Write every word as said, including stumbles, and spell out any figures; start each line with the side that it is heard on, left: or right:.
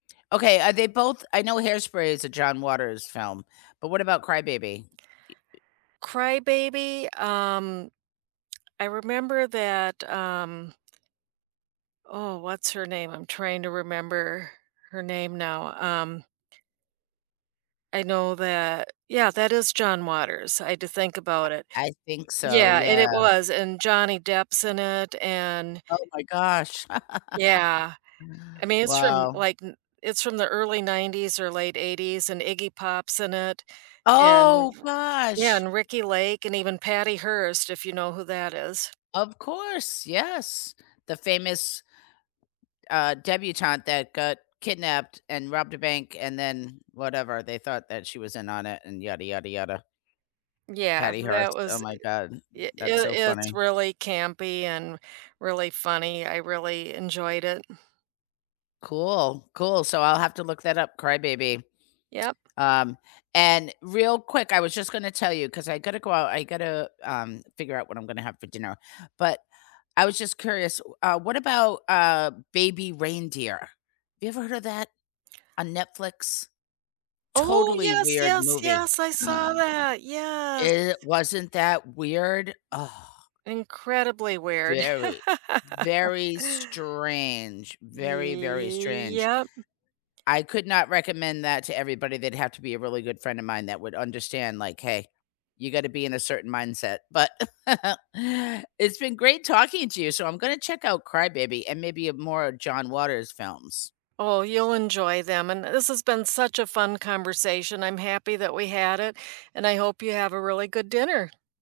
left: Okay, are they both I know Hairspray is a John Waters film, but what about Cry-Baby? E uh
right: Cry-Baby? Um, I remember that, um Oh, what's her name? I'm trying to remember her name now. Um I know that Yeah, that is John Waters. I had to think
left: I
right: about it.
left: I think so,
right: Yeah, and
left: yeah.
right: it was, and Johnny Depp's in it, and
left: Oh my gosh.
right: Yeah. I mean, it's from n
left: Wow.
right: like, n it's from the early nineties, or late eighties, and Iggy Pop's in it, and
left: Oh,
right: f Yeah,
left: gosh!
right: and Ricki Lake, and even Patty Hearst, if you know who that is.
left: Of course, yes. The famous uh, debutante that got kidnapped, and robbed a bank, and then, whatever. They thought that she was in on it, and yada, yada, yada.
right: Yeah,
left: Patty
right: that
left: Hearst, oh
right: was, i
left: my God.
right: y
left: That's
right: it
left: so
right: it's
left: funny.
right: really campy, and really funny, I really enjoyed it.
left: Cool. Cool, so I'll have to look that up, Cry-Baby.
right: Yep.
left: Um, and real quick, I was just gonna tell you, 'cause I gotta go out, I gotta, um, figure out what I'm gonna have for dinner. But, I was just curious, w uh, what about, uh, Baby Reindeer? Have you ever heard of that on Netflix?
right: Oh,
left: Totally
right: yes,
left: weird
right: yes,
left: movie.
right: yes, I saw that, yes.
left: It wasn't that weird? Ugh.
right: Incredibly weird.
left: Very, very strange. Very, very strange.
right: Yep.
left: I could not recommend that to everybody, they'd have to be a really good friend of mine that would understand, like, "Hey. You gotta be in a certain mindset," but it's been great talking to you, so I'm gonna check out Cry-Baby, and maybe, uh, more of John Waters' films.
right: Oh, you'll enjoy them, and th this has been such a fun conversation, I'm happy that we had it, and I hope you have a really good dinner.